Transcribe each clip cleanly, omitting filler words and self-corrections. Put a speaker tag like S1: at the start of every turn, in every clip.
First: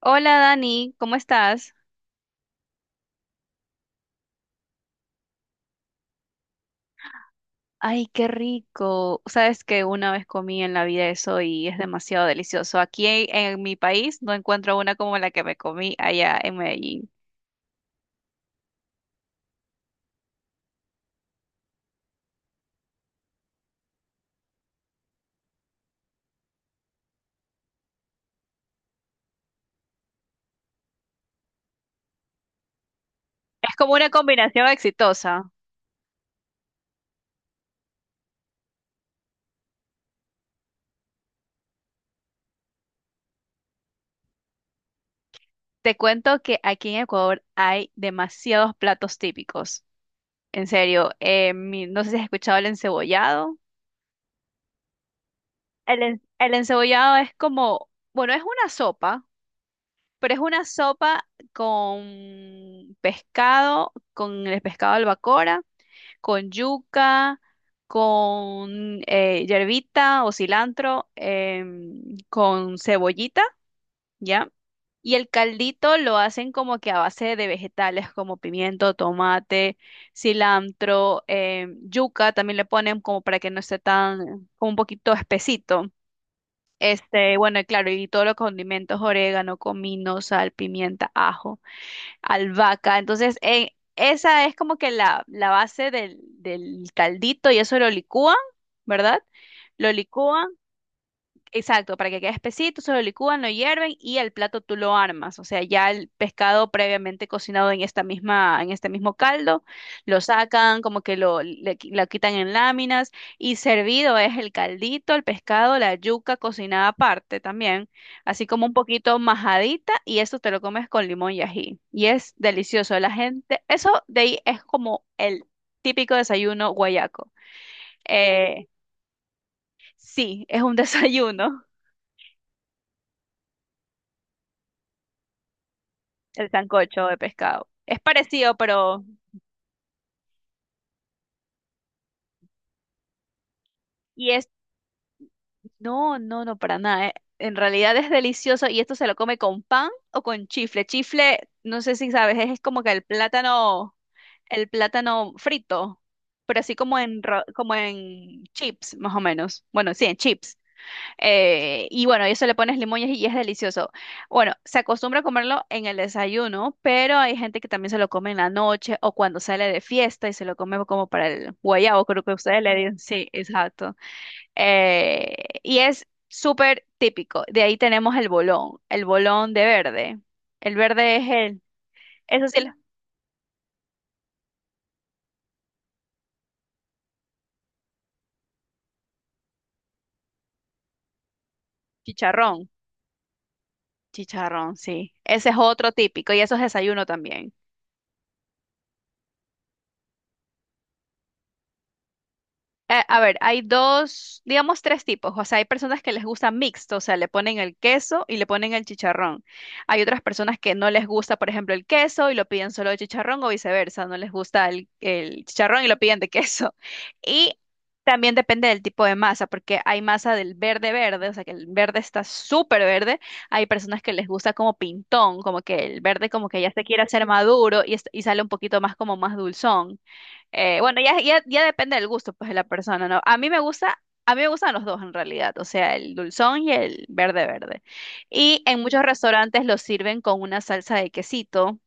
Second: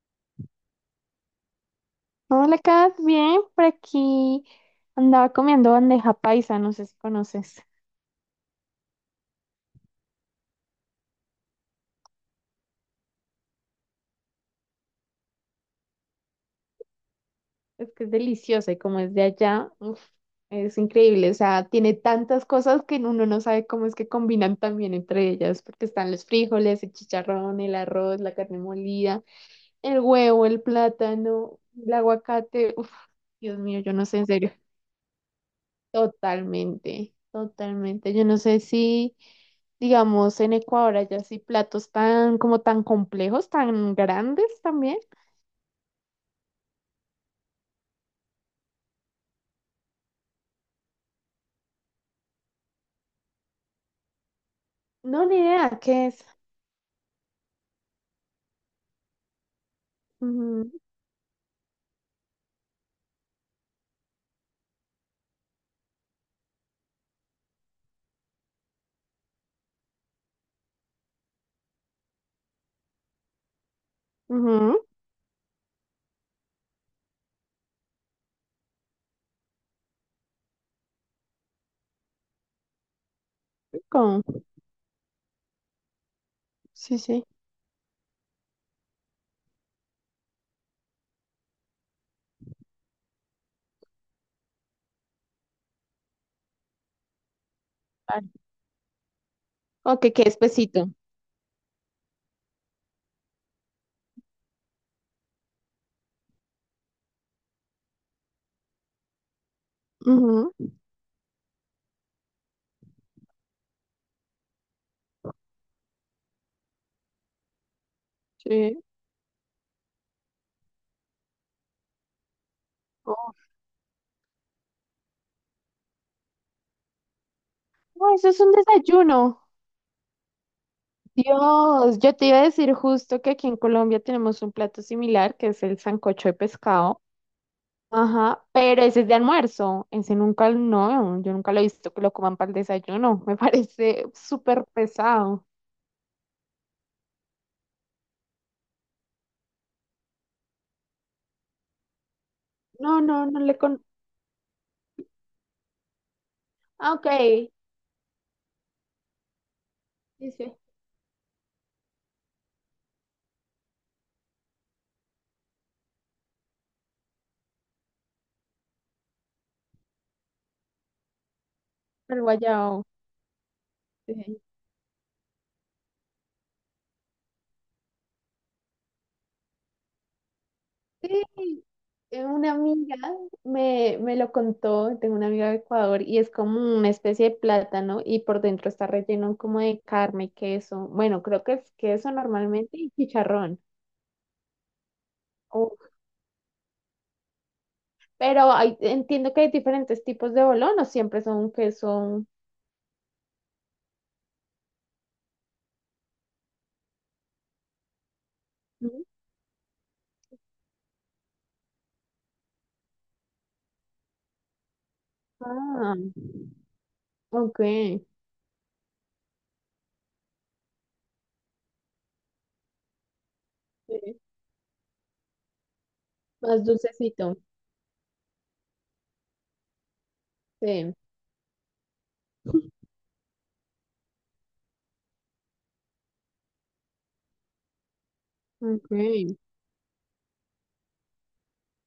S1: Hola Dani, ¿cómo estás?
S2: Hola, Kat, bien, por aquí andaba comiendo bandeja paisa, no sé si conoces.
S1: Ay, qué rico. Sabes que una vez comí en la vida eso y es demasiado delicioso. Aquí en mi país no encuentro una como la que me comí allá en Medellín.
S2: Es que es deliciosa y como es de allá, uf, es increíble, o sea, tiene tantas cosas que uno no sabe cómo es que combinan también entre ellas, porque están los frijoles, el chicharrón, el arroz, la carne molida, el huevo, el plátano, el aguacate, uf, Dios
S1: Es
S2: mío,
S1: como
S2: yo no
S1: una
S2: sé en serio.
S1: combinación exitosa.
S2: Totalmente, totalmente. Yo no sé si, digamos, en Ecuador hay así platos tan, como tan complejos, tan grandes también.
S1: Te cuento que aquí en Ecuador hay demasiados platos típicos. En serio, no sé si has escuchado el encebollado.
S2: No, ni idea, ¿qué es?
S1: El encebollado es como, bueno, es una sopa. Pero es una
S2: Ujú,
S1: sopa con pescado, con el pescado albacora, con yuca, con hierbita o cilantro, con cebollita, ¿ya?
S2: ujú,
S1: Y el caldito lo hacen como que a base de vegetales como pimiento, tomate, cilantro, yuca también le ponen como para que no esté
S2: con-
S1: tan, como un poquito espesito.
S2: sí, sí.
S1: Este, bueno, y claro, y todos los condimentos, orégano, comino, sal, pimienta, ajo albahaca. Entonces, esa es como que la base del caldito y eso lo
S2: Vale.
S1: licúan, ¿verdad? Lo
S2: Ok, qué
S1: licúan.
S2: espesito.
S1: Exacto, para que quede espesito, se lo licúan, lo hierven y el plato tú lo armas. O sea, ya el pescado previamente cocinado en esta misma, en este mismo caldo, lo
S2: Ujú,
S1: sacan, como que lo, lo quitan en láminas y servido es el caldito, el pescado, la yuca cocinada aparte también, así como un
S2: sí.
S1: poquito majadita y eso te lo comes con limón y ají. Y es delicioso. La
S2: Oh,
S1: gente, eso de ahí es como el típico desayuno guayaco.
S2: no, eso es un
S1: Eh,
S2: desayuno.
S1: sí, es un desayuno.
S2: Dios, yo te iba a decir justo que aquí en Colombia tenemos un plato similar, que es el sancocho de
S1: El
S2: pescado.
S1: sancocho de pescado. Es
S2: Ajá,
S1: parecido,
S2: pero ese
S1: pero...
S2: es de almuerzo, ese nunca, no, yo nunca lo he visto que lo coman para el desayuno, me parece
S1: Y es...
S2: súper pesado.
S1: No, no, no, para nada. En realidad es delicioso y esto se lo come con pan o con chifle. Chifle, no sé si sabes, es como que
S2: No, no, no le con...
S1: el plátano frito, pero así
S2: Ah,
S1: como
S2: ok,
S1: en, como en chips, más o menos. Bueno, sí, en
S2: dice,
S1: chips. Y bueno, y eso le pones limones y es delicioso. Bueno, se acostumbra a comerlo en el desayuno, pero hay gente que también se lo come en la noche o cuando sale de fiesta y se lo come como para el guayabo,
S2: el
S1: creo que ustedes le
S2: guayao.
S1: dicen. Sí, exacto.
S2: Sí,
S1: Y es súper típico. De ahí tenemos el bolón de verde. El verde es el,
S2: sí,
S1: eso
S2: una
S1: sí, el
S2: amiga me lo contó, tengo una amiga de Ecuador y es como una especie de plátano y por dentro está relleno como de carne, queso, bueno, creo que es queso
S1: chicharrón.
S2: normalmente y chicharrón.
S1: Chicharrón, sí. Ese es
S2: Uf,
S1: otro típico y eso es desayuno también.
S2: pero entiendo que hay diferentes tipos de bolón, o siempre son queso.
S1: A ver, hay dos, digamos tres tipos. O sea, hay personas que les gusta mixto, o sea, le ponen el queso y le ponen el
S2: Mm.
S1: chicharrón. Hay otras personas que no les gusta, por ejemplo, el queso y lo piden solo de chicharrón o viceversa, no les gusta el chicharrón y
S2: Ah,
S1: lo piden de queso.
S2: ok.
S1: Y
S2: Sí.
S1: también depende del tipo de masa, porque hay masa del verde verde, o sea, que el verde está súper verde. Hay personas que les gusta como pintón, como que el verde como que
S2: Más
S1: ya se quiere hacer
S2: dulcecito.
S1: maduro y, y sale un poquito más como más dulzón.
S2: Sí.
S1: Bueno, ya depende del gusto, pues, de la persona, ¿no? A mí me gusta, a mí me gustan los dos en realidad, o sea, el dulzón y el verde verde. Y en
S2: Ok.
S1: muchos restaurantes lo sirven con una salsa de quesito,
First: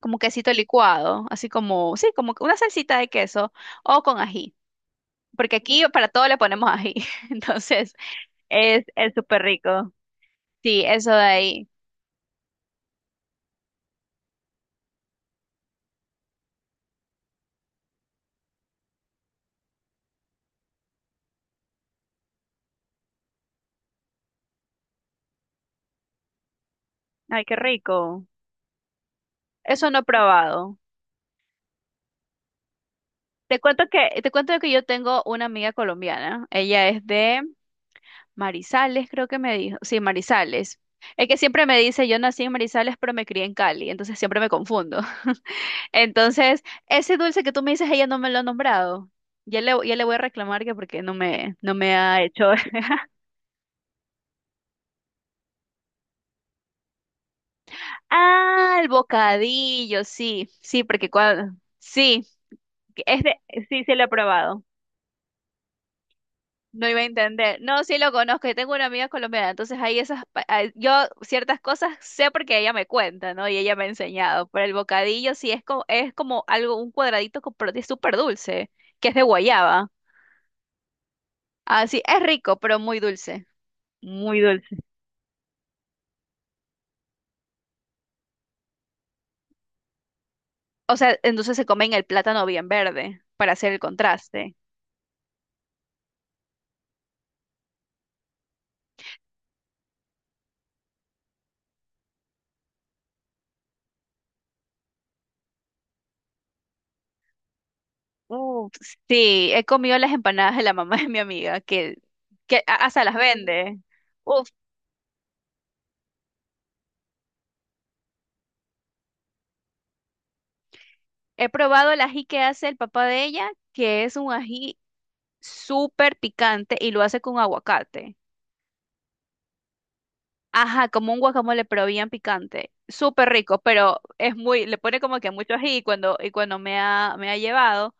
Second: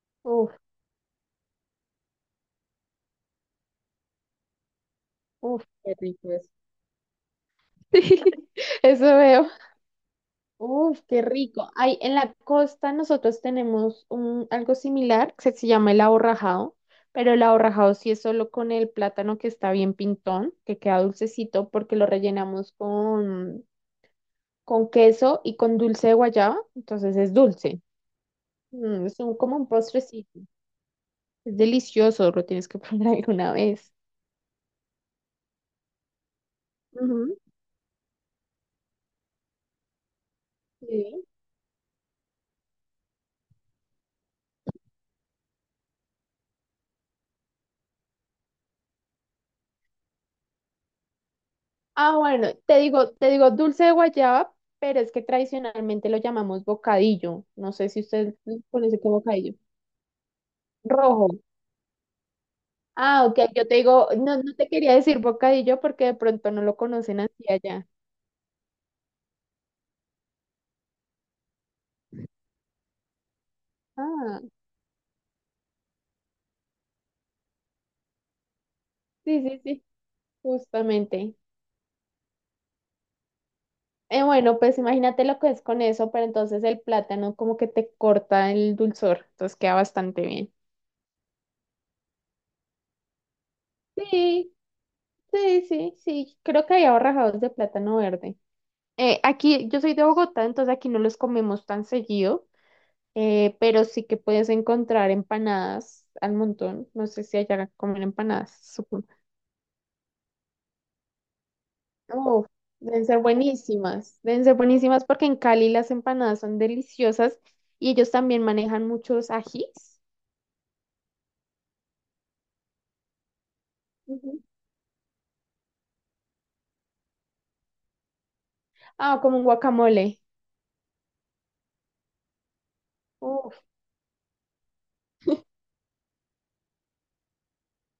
S1: como quesito
S2: Uf,
S1: licuado, así como, sí, como que una salsita de queso o con ají, porque
S2: uf,
S1: aquí
S2: qué
S1: para todo
S2: rico
S1: le
S2: es.
S1: ponemos ají, entonces
S2: Eso
S1: es súper
S2: veo.
S1: rico. Sí,
S2: Uf,
S1: eso de
S2: qué
S1: ahí.
S2: rico. Ay, en la costa nosotros tenemos un, algo similar que se llama el aborrajado, pero el aborrajado sí es solo con el plátano que está bien pintón, que queda dulcecito porque lo rellenamos con queso y con dulce de guayaba, entonces es
S1: Ay, qué
S2: dulce.
S1: rico.
S2: Mm, es un, como un
S1: Eso no he
S2: postrecito.
S1: probado.
S2: Es delicioso, lo tienes que probar alguna
S1: Te cuento
S2: vez.
S1: te cuento que yo tengo una amiga colombiana. Ella es
S2: Ujú,
S1: de Marizales, creo que me dijo. Sí, Marizales.
S2: sí.
S1: Es que siempre me dice, yo nací en Marizales, pero me crié en Cali, entonces siempre me confundo. Entonces, ese dulce que tú me dices, ella no me lo ha nombrado. Ya le voy a reclamar que porque no no me
S2: Ah,
S1: ha hecho.
S2: bueno, te digo dulce de guayaba, pero es que tradicionalmente lo llamamos bocadillo. No sé si usted
S1: Ah, el
S2: conoce como bocadillo.
S1: bocadillo, sí, sí, porque
S2: Rojo.
S1: cuando, sí, que es
S2: Ah, ok,
S1: de-
S2: yo te
S1: sí, sí lo he
S2: digo, no, no
S1: probado.
S2: te quería decir bocadillo porque de pronto no lo
S1: No iba a
S2: conocen así
S1: entender. No,
S2: allá.
S1: sí lo conozco. Yo tengo una amiga colombiana, entonces hay esas, ah, yo ciertas cosas sé porque ella me cuenta, ¿no? Y ella me ha
S2: Ah,
S1: enseñado. Pero el bocadillo sí es como algo, un cuadradito con súper dulce, que es de
S2: sí, sí, sí,
S1: guayaba.
S2: justamente.
S1: Así, es rico, pero muy dulce. Muy
S2: Bueno,
S1: dulce.
S2: pues imagínate lo que es con eso, pero entonces el plátano como que te corta el dulzor, entonces queda bastante bien.
S1: O sea, entonces se comen el plátano bien verde para hacer el
S2: Sí,
S1: contraste.
S2: sí, sí, sí, creo que hay ahorrajados de plátano verde. Aquí, yo soy de Bogotá, entonces aquí no los comemos tan seguido, pero sí que puedes encontrar empanadas al montón. No sé si allá comen empanadas,
S1: Uf,
S2: supongo.
S1: sí, he comido las empanadas de la mamá de mi amiga,
S2: Uf,
S1: hasta las vende.
S2: deben ser buenísimas porque en Cali las empanadas son deliciosas y ellos también manejan muchos ajís.
S1: He probado el ají que hace el papá de ella, que es un
S2: Ujú.
S1: ají súper picante y lo hace con aguacate.
S2: Ah, como un guacamole.
S1: Ajá, como un guacamole, pero bien picante. Súper rico,
S2: Uf,
S1: pero es muy, le pone como que mucho ají y cuando me ha llevado,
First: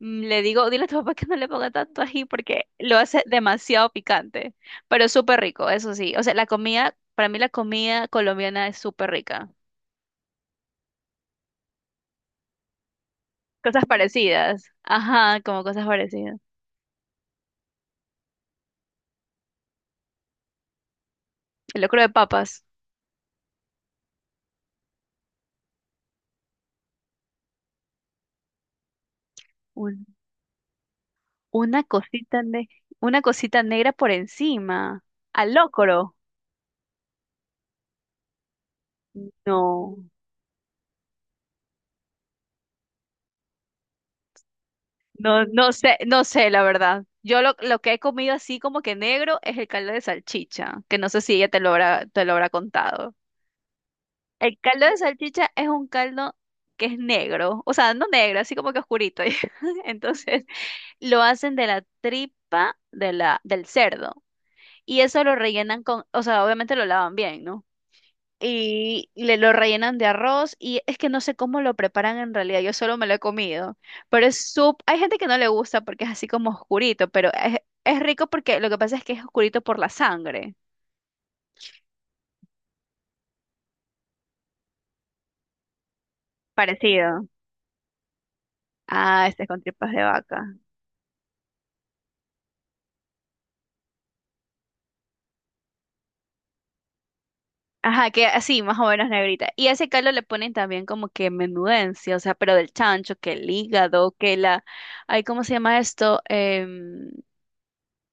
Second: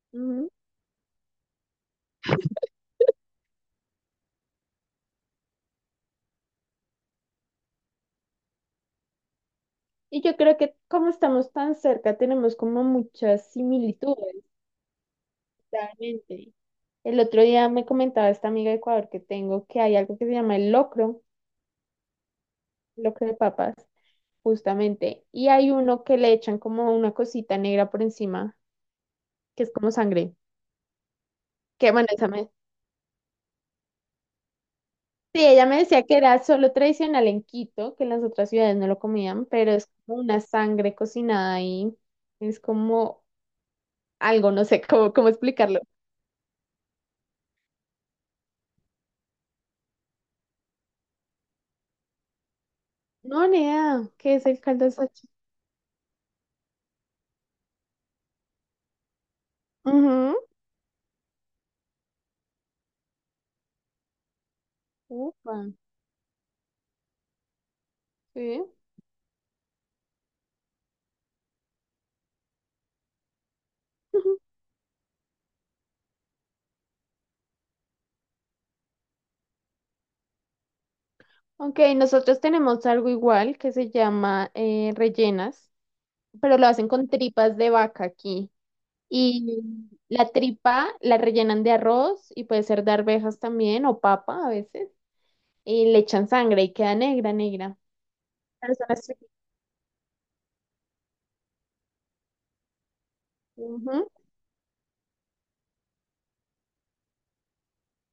S1: le
S2: ujú.
S1: digo, dile a tu papá que no le ponga tanto ají porque lo hace demasiado picante, pero súper rico, eso sí. O sea, la comida, para mí la comida colombiana es súper rica.
S2: Y yo creo que como estamos tan cerca, tenemos como muchas
S1: Cosas
S2: similitudes.
S1: parecidas. Ajá, como cosas parecidas.
S2: Realmente el otro día me comentaba esta amiga de Ecuador que tengo que hay algo que se llama el locro,
S1: El locro de papas.
S2: locro de papas, justamente, y hay uno que le echan como una cosita negra por encima, que es como
S1: Uy. No.
S2: sangre.
S1: Una
S2: Que bueno, esa
S1: cosita,
S2: me...
S1: una cosita negra por encima.
S2: Sí,
S1: Al
S2: ella me decía
S1: locro.
S2: que era solo tradicional en Quito, que en las otras ciudades no lo comían, pero es
S1: No,
S2: como una sangre cocinada ahí, es como algo, no sé cómo, cómo
S1: no, no
S2: explicarlo.
S1: sé, no sé, la verdad. Yo lo que he comido así como que negro es el caldo de salchicha, que no sé si ella te lo habrá contado.
S2: No, nea, ¿qué es
S1: El
S2: el
S1: caldo
S2: caldo de
S1: de
S2: salchicha?
S1: salchicha es un caldo que es negro, o sea, no negro, así como que oscurito.
S2: Ujú.
S1: Entonces, lo hacen de la tripa de la, del cerdo. Y eso lo
S2: Upa,
S1: rellenan con, o sea, obviamente lo lavan bien, ¿no?
S2: sí.
S1: y le lo rellenan de arroz y es que no sé cómo lo preparan en realidad, yo solo me lo he comido, pero es sup hay gente que no le gusta porque es así como oscurito, pero es rico porque lo que pasa es que es oscurito por la sangre,
S2: Ok, nosotros tenemos algo igual que se llama rellenas, pero lo hacen con
S1: parecido.
S2: tripas de vaca aquí.
S1: Ah, este es con
S2: Y
S1: tripas de
S2: la
S1: vaca.
S2: tripa la rellenan de arroz y puede ser de arvejas también o papa a veces. Y le echan sangre y queda negra, negra.
S1: Ajá, que así,
S2: Pero
S1: más
S2: son
S1: o
S2: las
S1: menos
S2: tripas.
S1: negrita. Y a ese caldo le ponen también como que menudencia, o sea, pero del chancho, que el
S2: Ujú.
S1: hígado, que la... Ay, ¿cómo se llama esto?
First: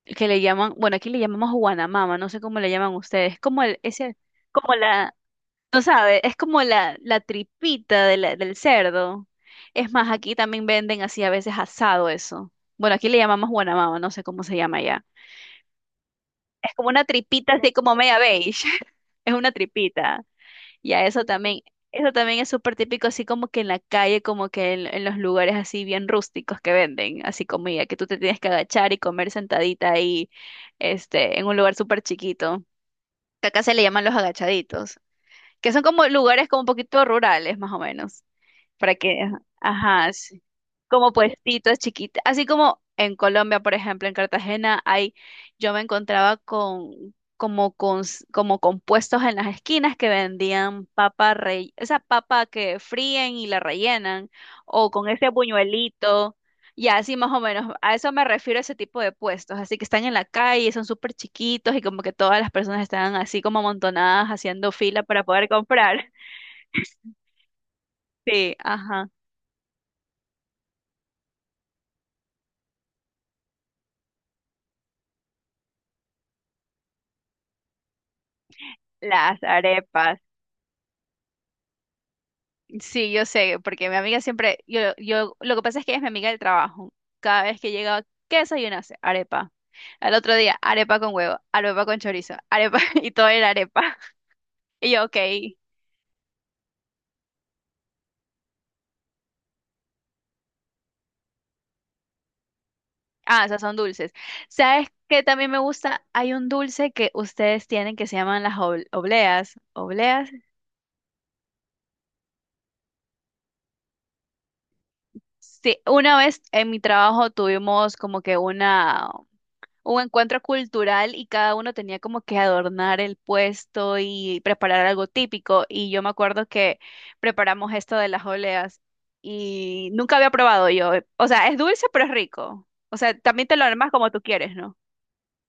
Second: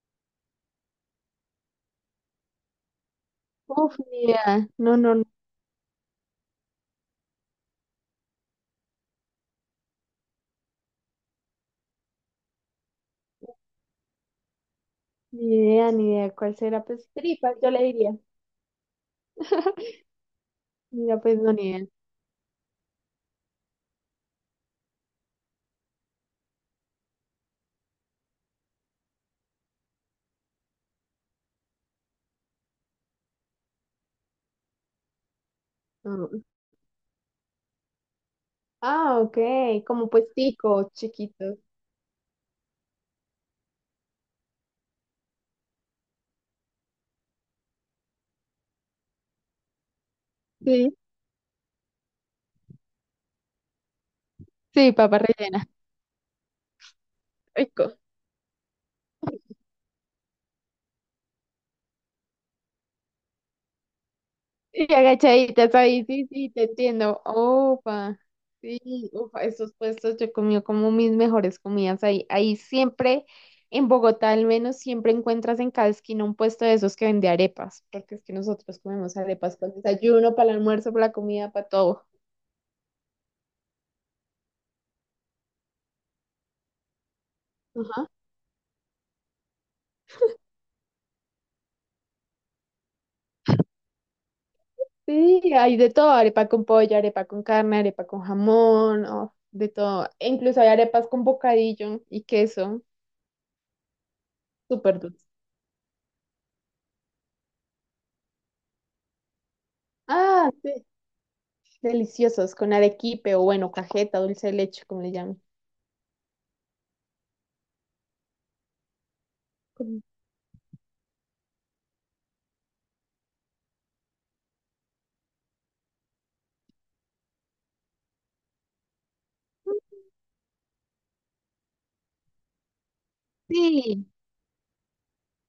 S1: Que le llaman, bueno, aquí le llamamos guanamama, no sé cómo le llaman ustedes. Como el,
S2: Uf,
S1: ese,
S2: ni idea.
S1: como
S2: No,
S1: la,
S2: no, no,
S1: tú sabes, es como la tripita de del cerdo. Es más, aquí también venden así a veces asado eso. Bueno, aquí le llamamos guanamama, no sé cómo se llama allá.
S2: ni idea, ni idea. ¿Cuál
S1: Es
S2: será?
S1: como una
S2: Pues
S1: tripita
S2: tripas, yo
S1: así
S2: le
S1: como
S2: diría.
S1: media beige. Es una tripita. Y a
S2: Mira, pues no, ni idea.
S1: eso también es súper típico, así como que en la calle, como que en los lugares así bien rústicos que venden, así comida, que tú te tienes que agachar y comer sentadita ahí, este, en un lugar súper chiquito. Que acá se le llaman los agachaditos que son como
S2: No, no, no.
S1: lugares como un poquito rurales, más o menos para
S2: Ah,
S1: que,
S2: ok,
S1: ajá,
S2: como
S1: ajá, sí,
S2: puestico,
S1: como
S2: chiquito.
S1: puestitos chiquitos, así como en Colombia, por ejemplo, en Cartagena hay, yo me encontraba con como con como con puestos en las esquinas que vendían
S2: Sí,
S1: papa rey, esa papa que fríen y la rellenan o
S2: sí,
S1: con
S2: papa
S1: ese
S2: rellena.
S1: buñuelito. Y así más o menos, a
S2: Rico.
S1: eso me refiero ese tipo de puestos, así que están en la calle, son súper chiquitos y como que todas las personas están así como amontonadas haciendo
S2: Y
S1: fila para poder
S2: agachaditas
S1: comprar.
S2: ahí, sí, sí, te entiendo. Opa,
S1: Sí, ajá.
S2: sí, ufa, esos puestos yo comí como mis mejores comidas ahí. Ahí siempre, en Bogotá al menos, siempre encuentras en cada esquina un puesto de esos que vende arepas, porque es que nosotros comemos
S1: Las
S2: arepas para el
S1: arepas.
S2: desayuno, para el almuerzo, para la comida, para todo.
S1: Sí, yo sé, porque mi amiga siempre, lo que pasa es que ella es mi amiga del trabajo. Cada vez que llegaba,
S2: Ajá.
S1: ¿qué desayunaste? Arepa. Al otro día, arepa con huevo, arepa con chorizo, arepa, y todo era arepa. Y yo, ok,
S2: Sí, hay de todo, arepa con pollo, arepa con carne, arepa con jamón, oh, de todo. E incluso hay arepas con bocadillo y queso,
S1: ah, esas son dulces. ¿Sabes
S2: súper
S1: qué
S2: dulce.
S1: también me gusta? Hay un dulce que ustedes tienen que se llaman las obleas. ¿Obleas?
S2: Ah, sí. Deliciosos, con arequipe o bueno, cajeta, dulce de leche, como le llaman.
S1: Sí, una vez en mi trabajo tuvimos como que un
S2: Con-
S1: encuentro cultural y cada uno tenía como que adornar el puesto y preparar algo típico. Y yo me acuerdo que preparamos esto de las oleas y nunca había probado yo. O sea, es dulce pero es rico. O sea, también te lo armas
S2: Sí,
S1: como tú quieres, ¿no?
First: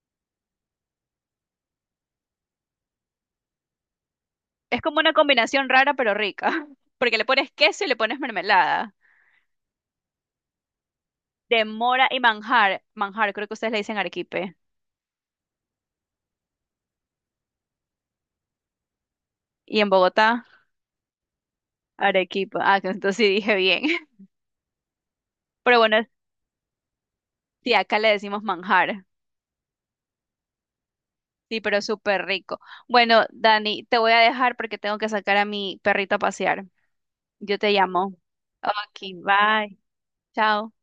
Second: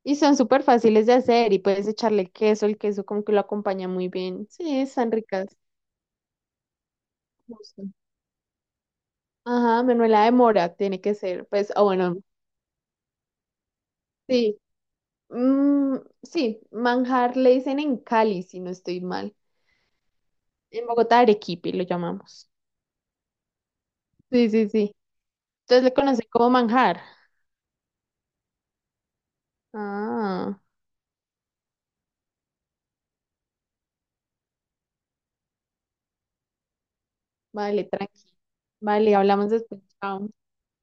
S2: y son súper fáciles de hacer y puedes echarle queso, el queso como que lo acompaña muy bien. Sí,
S1: Es como
S2: están
S1: una
S2: ricas.
S1: combinación rara pero rica, porque le pones queso y
S2: Me
S1: le pones mermelada
S2: Ajá, manuela de mora tiene que ser,
S1: de
S2: pues, o
S1: mora
S2: bueno,
S1: y manjar. Manjar, creo que ustedes le dicen arequipe.
S2: sí, mm, sí, manjar le dicen en Cali, si no estoy mal.
S1: Y en Bogotá,
S2: En Bogotá, arequipe lo llamamos.
S1: arequipa. Ah, que entonces sí dije bien.
S2: Sí, sí, sí.
S1: Pero
S2: Entonces le
S1: bueno,
S2: conocen como manjar.
S1: sí, acá le decimos manjar.
S2: Ah,
S1: Sí, pero súper rico. Bueno, Dani, te voy a dejar porque tengo que sacar a mi perrito a pasear. Yo te
S2: vale,
S1: llamo.
S2: tranqui.
S1: Ok,
S2: Vale, hablamos
S1: bye.
S2: después. Chao.
S1: Chao.